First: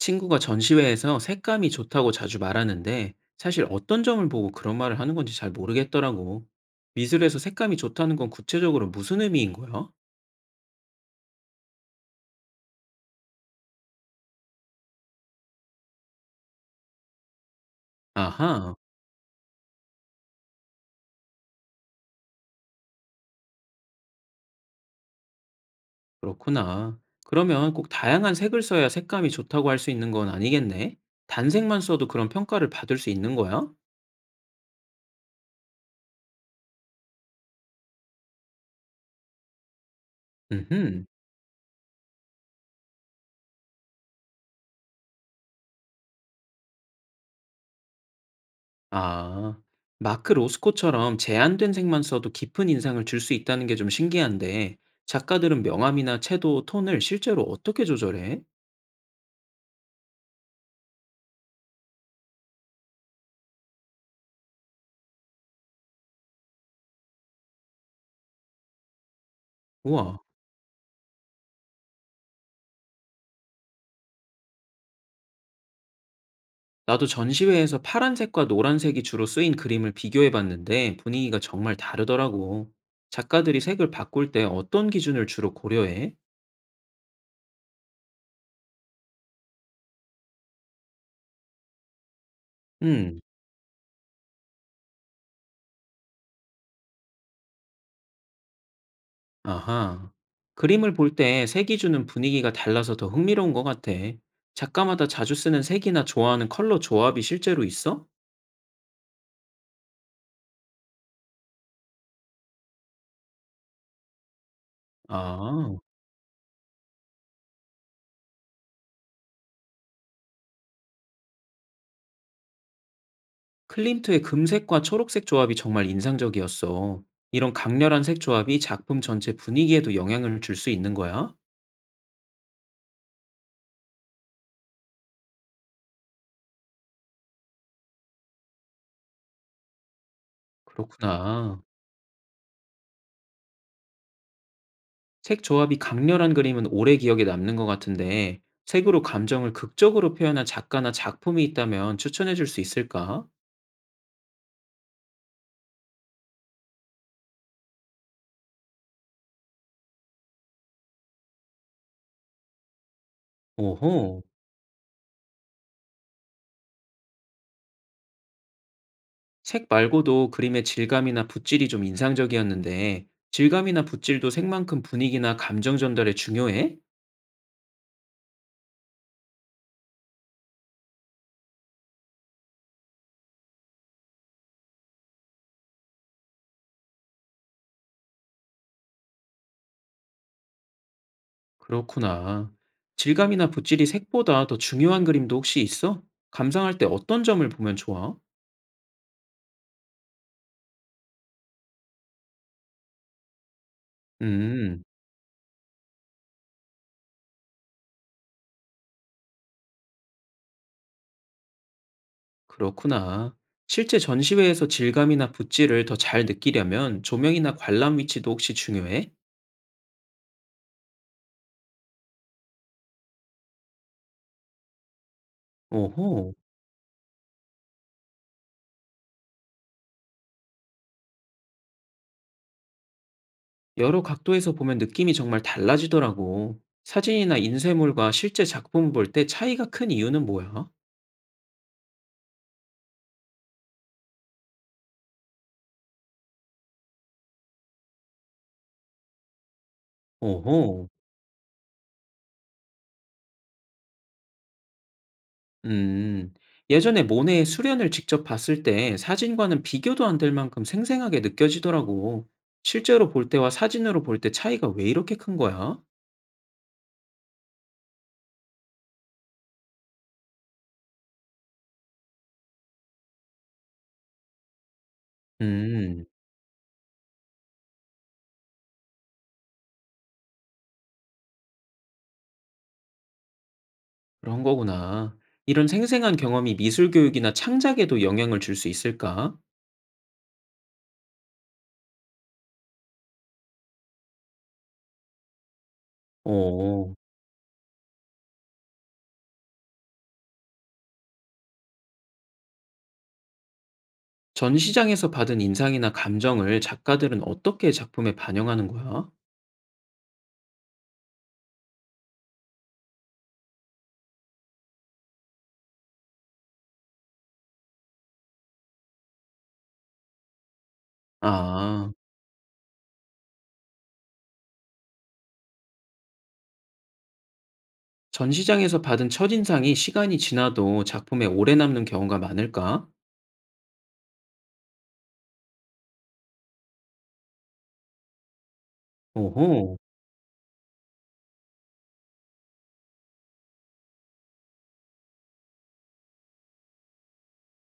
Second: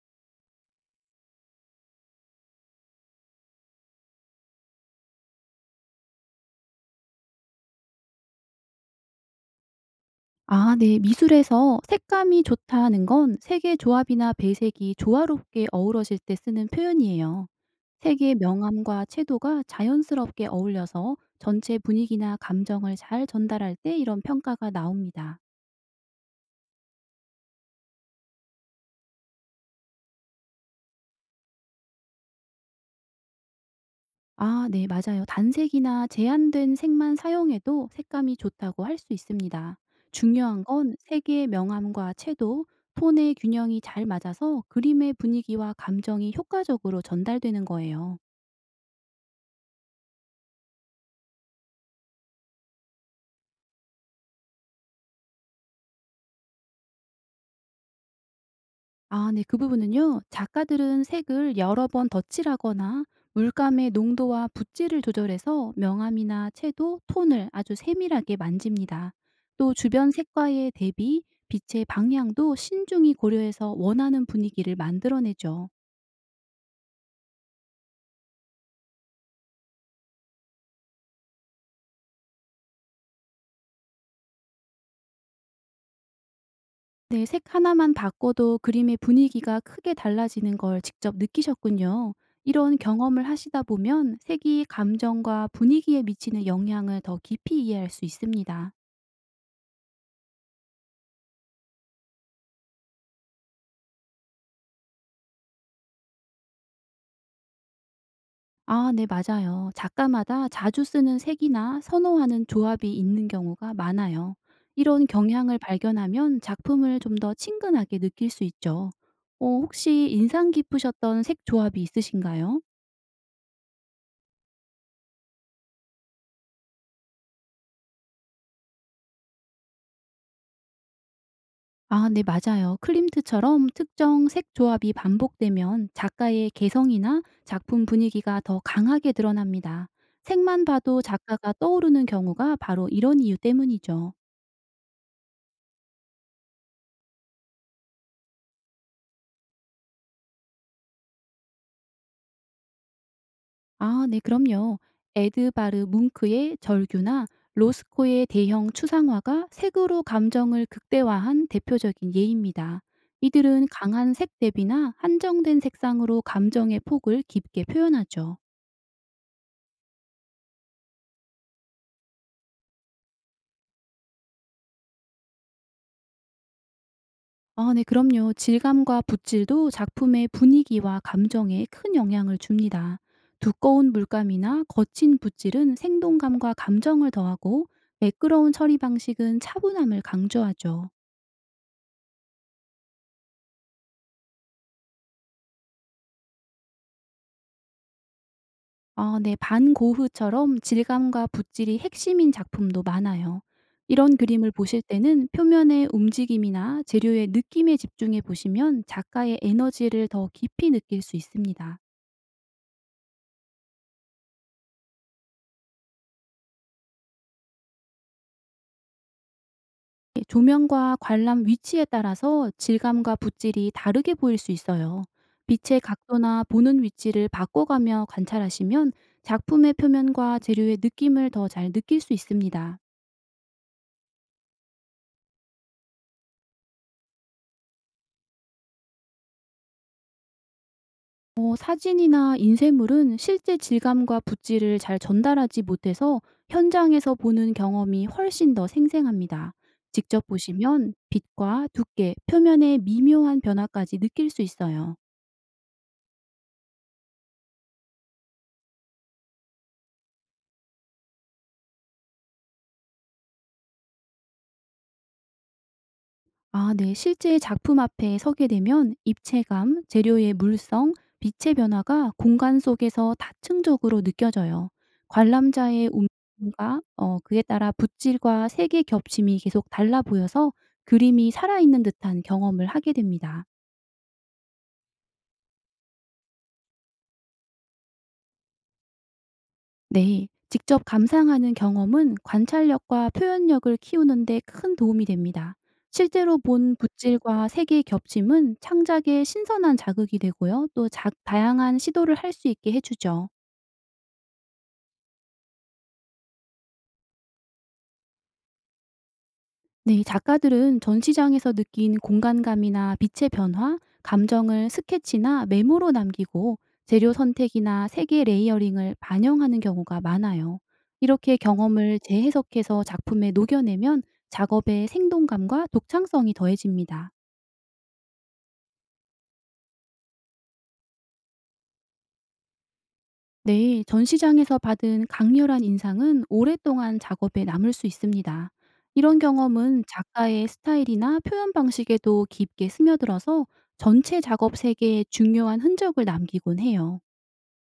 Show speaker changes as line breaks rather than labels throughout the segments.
친구가 전시회에서 색감이 좋다고 자주 말하는데 사실 어떤 점을 보고 그런 말을 하는 건지 잘 모르겠더라고. 미술에서 색감이 좋다는 건 구체적으로 무슨 의미인 거야?
아 네. 미술에서 색감이 좋다는 건 색의 조합이나 배색이 조화롭게 어우러질 때 쓰는 표현이에요. 색의
아하,
명암과 채도가 자연스럽게 어울려서 전체 분위기나 감정을 잘 전달할 때 이런 평가가 나옵니다.
그렇구나. 그러면 꼭 다양한 색을 써야 색감이 좋다고 할 수 있는 건 아니겠네? 단색만 써도 그런 평가를 받을 수 있는 거야?
아 네 맞아요. 단색이나 제한된 색만 사용해도 색감이 좋다고 할 수 있습니다. 중요한 건
음흠.
색의 명암과 채도, 톤의 균형이 잘 맞아서 그림의 분위기와 감정이 효과적으로 전달되는 거예요.
아. 마크 로스코처럼 제한된 색만 써도 깊은 인상을 줄 수 있다는 게 좀 신기한데 작가들은 명암이나 채도, 톤을 실제로 어떻게 조절해?
아 네. 그 부분은요. 작가들은 색을 여러 번 덧칠하거나 물감의 농도와 붓질을 조절해서 명암이나 채도, 톤을 아주 세밀하게 만집니다. 또 주변
우와.
색과의 대비, 빛의 방향도 신중히 고려해서 원하는 분위기를 만들어내죠.
나도 전시회에서 파란색과 노란색이 주로 쓰인 그림을 비교해 봤는데 분위기가 정말 다르더라고. 작가들이 색을 바꿀 때 어떤 기준을 주로 고려해?
네, 색 하나만 바꿔도 그림의 분위기가 크게 달라지는 걸 직접 느끼셨군요. 이런
음,
경험을 하시다 보면 색이 감정과 분위기에 미치는 영향을 더 깊이 이해할 수 있습니다.
아하. 그림을 볼 때 색 기준은 분위기가 달라서 더 흥미로운 것 같아. 작가마다 자주 쓰는 색이나 좋아하는 컬러 조합이 실제로 있어?
아 네 맞아요. 작가마다 자주 쓰는 색이나 선호하는 조합이 있는 경우가 많아요. 이런 경향을
아,
발견하면 작품을 좀 더 친근하게 느낄 수 있죠. 혹시 인상 깊으셨던 색 조합이 있으신가요?
클림트의 금색과 초록색 조합이 정말 인상적이었어. 이런 강렬한 색 조합이 작품 전체 분위기에도 영향을 줄 수 있는 거야?
아 네 맞아요. 클림트처럼 특정 색 조합이 반복되면 작가의 개성이나 작품 분위기가 더 강하게 드러납니다. 색만 봐도 작가가
그렇구나.
떠오르는 경우가 바로 이런 이유 때문이죠.
색 조합이 강렬한 그림은 오래 기억에 남는 것 같은데, 색으로 감정을 극적으로 표현한 작가나 작품이 있다면 추천해 줄 수 있을까?
아, 네, 그럼요. 에드바르 뭉크의 절규나 로스코의 대형 추상화가 색으로 감정을 극대화한 대표적인 예입니다. 이들은 강한
오호,
색 대비나 한정된 색상으로 감정의 폭을 깊게 표현하죠.
색 말고도 그림의 질감이나 붓질이 좀 인상적이었는데, 질감이나 붓질도 색만큼 분위기나 감정 전달에 중요해?
아, 네, 그럼요. 질감과 붓질도 작품의 분위기와 감정에 큰 영향을 줍니다. 두꺼운 물감이나 거친 붓질은 생동감과 감정을 더하고 매끄러운 처리 방식은 차분함을 강조하죠.
그렇구나. 질감이나 붓질이 색보다 더 중요한 그림도 혹시 있어? 감상할 때 어떤 점을 보면 좋아?
어, 네. 반고흐처럼 질감과 붓질이 핵심인 작품도 많아요. 이런 그림을 보실
음.
때는 표면의 움직임이나 재료의 느낌에 집중해 보시면 작가의 에너지를 더 깊이 느낄 수 있습니다.
그렇구나. 실제 전시회에서 질감이나 붓질을 더 잘 느끼려면 조명이나 관람 위치도 혹시 중요해?
예 조명과 관람 위치에 따라서 질감과 붓질이 다르게 보일 수 있어요. 빛의
오호,
각도나 보는 위치를 바꿔가며 관찰하시면 작품의 표면과 재료의 느낌을 더 잘 느낄 수 있습니다.
여러 각도에서 보면 느낌이 정말 달라지더라고. 사진이나 인쇄물과 실제 작품 볼 때 차이가 큰 이유는 뭐야?
사진이나 인쇄물은 실제 질감과 붓질을 잘 전달하지 못해서 현장에서 보는 경험이 훨씬 더 생생합니다. 직접
오호,
보시면 빛과 두께, 표면의 미묘한 변화까지 느낄 수 있어요.
음, 예전에 모네의 수련을 직접 봤을 때 사진과는 비교도 안 될 만큼 생생하게 느껴지더라고. 실제로 볼 때와 사진으로 볼 때 차이가 왜 이렇게 큰 거야?
아, 네. 실제 작품 앞에 서게 되면 입체감, 재료의 물성, 빛의 변화가 공간 속에서 다층적으로 느껴져요. 관람자의
음.
움직임과 그에 따라 붓질과 색의 겹침이 계속 달라 보여서 그림이 살아있는 듯한 경험을 하게 됩니다.
그런 거구나. 이런 생생한 경험이 미술 교육이나 창작에도 영향을 줄 수 있을까?
네. 직접 감상하는 경험은 관찰력과 표현력을 키우는 데 큰 도움이 됩니다. 실제로 본
어,
붓질과 색의 겹침은 창작에 신선한 자극이 되고요. 또 다양한 시도를 할 수 있게 해주죠.
전시장에서 받은 인상이나 감정을 작가들은 어떻게 작품에 반영하는 거야?
네, 작가들은 전시장에서 느낀 공간감이나 빛의 변화, 감정을 스케치나 메모로 남기고 재료 선택이나 색의 레이어링을 반영하는 경우가 많아요. 이렇게
아,
경험을 재해석해서 작품에 녹여내면 작업의 생동감과 독창성이 더해집니다.
전시장에서 받은 첫인상이 시간이 지나도 작품에 오래 남는 경우가 많을까?
네, 전시장에서 받은 강렬한 인상은 오랫동안 작업에 남을 수 있습니다. 이런
오호,
경험은 작가의 스타일이나 표현 방식에도 깊게 스며들어서 전체 작업 세계에 중요한 흔적을 남기곤 해요.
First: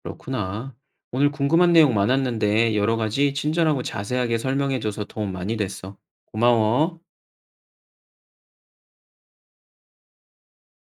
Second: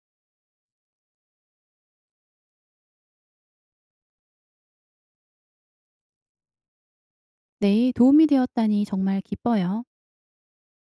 그렇구나. 오늘 궁금한 내용 많았는데 여러 가지 친절하고 자세하게 설명해줘서 도움 많이 됐어. 고마워.
네, 도움이 되었다니 정말 기뻐요.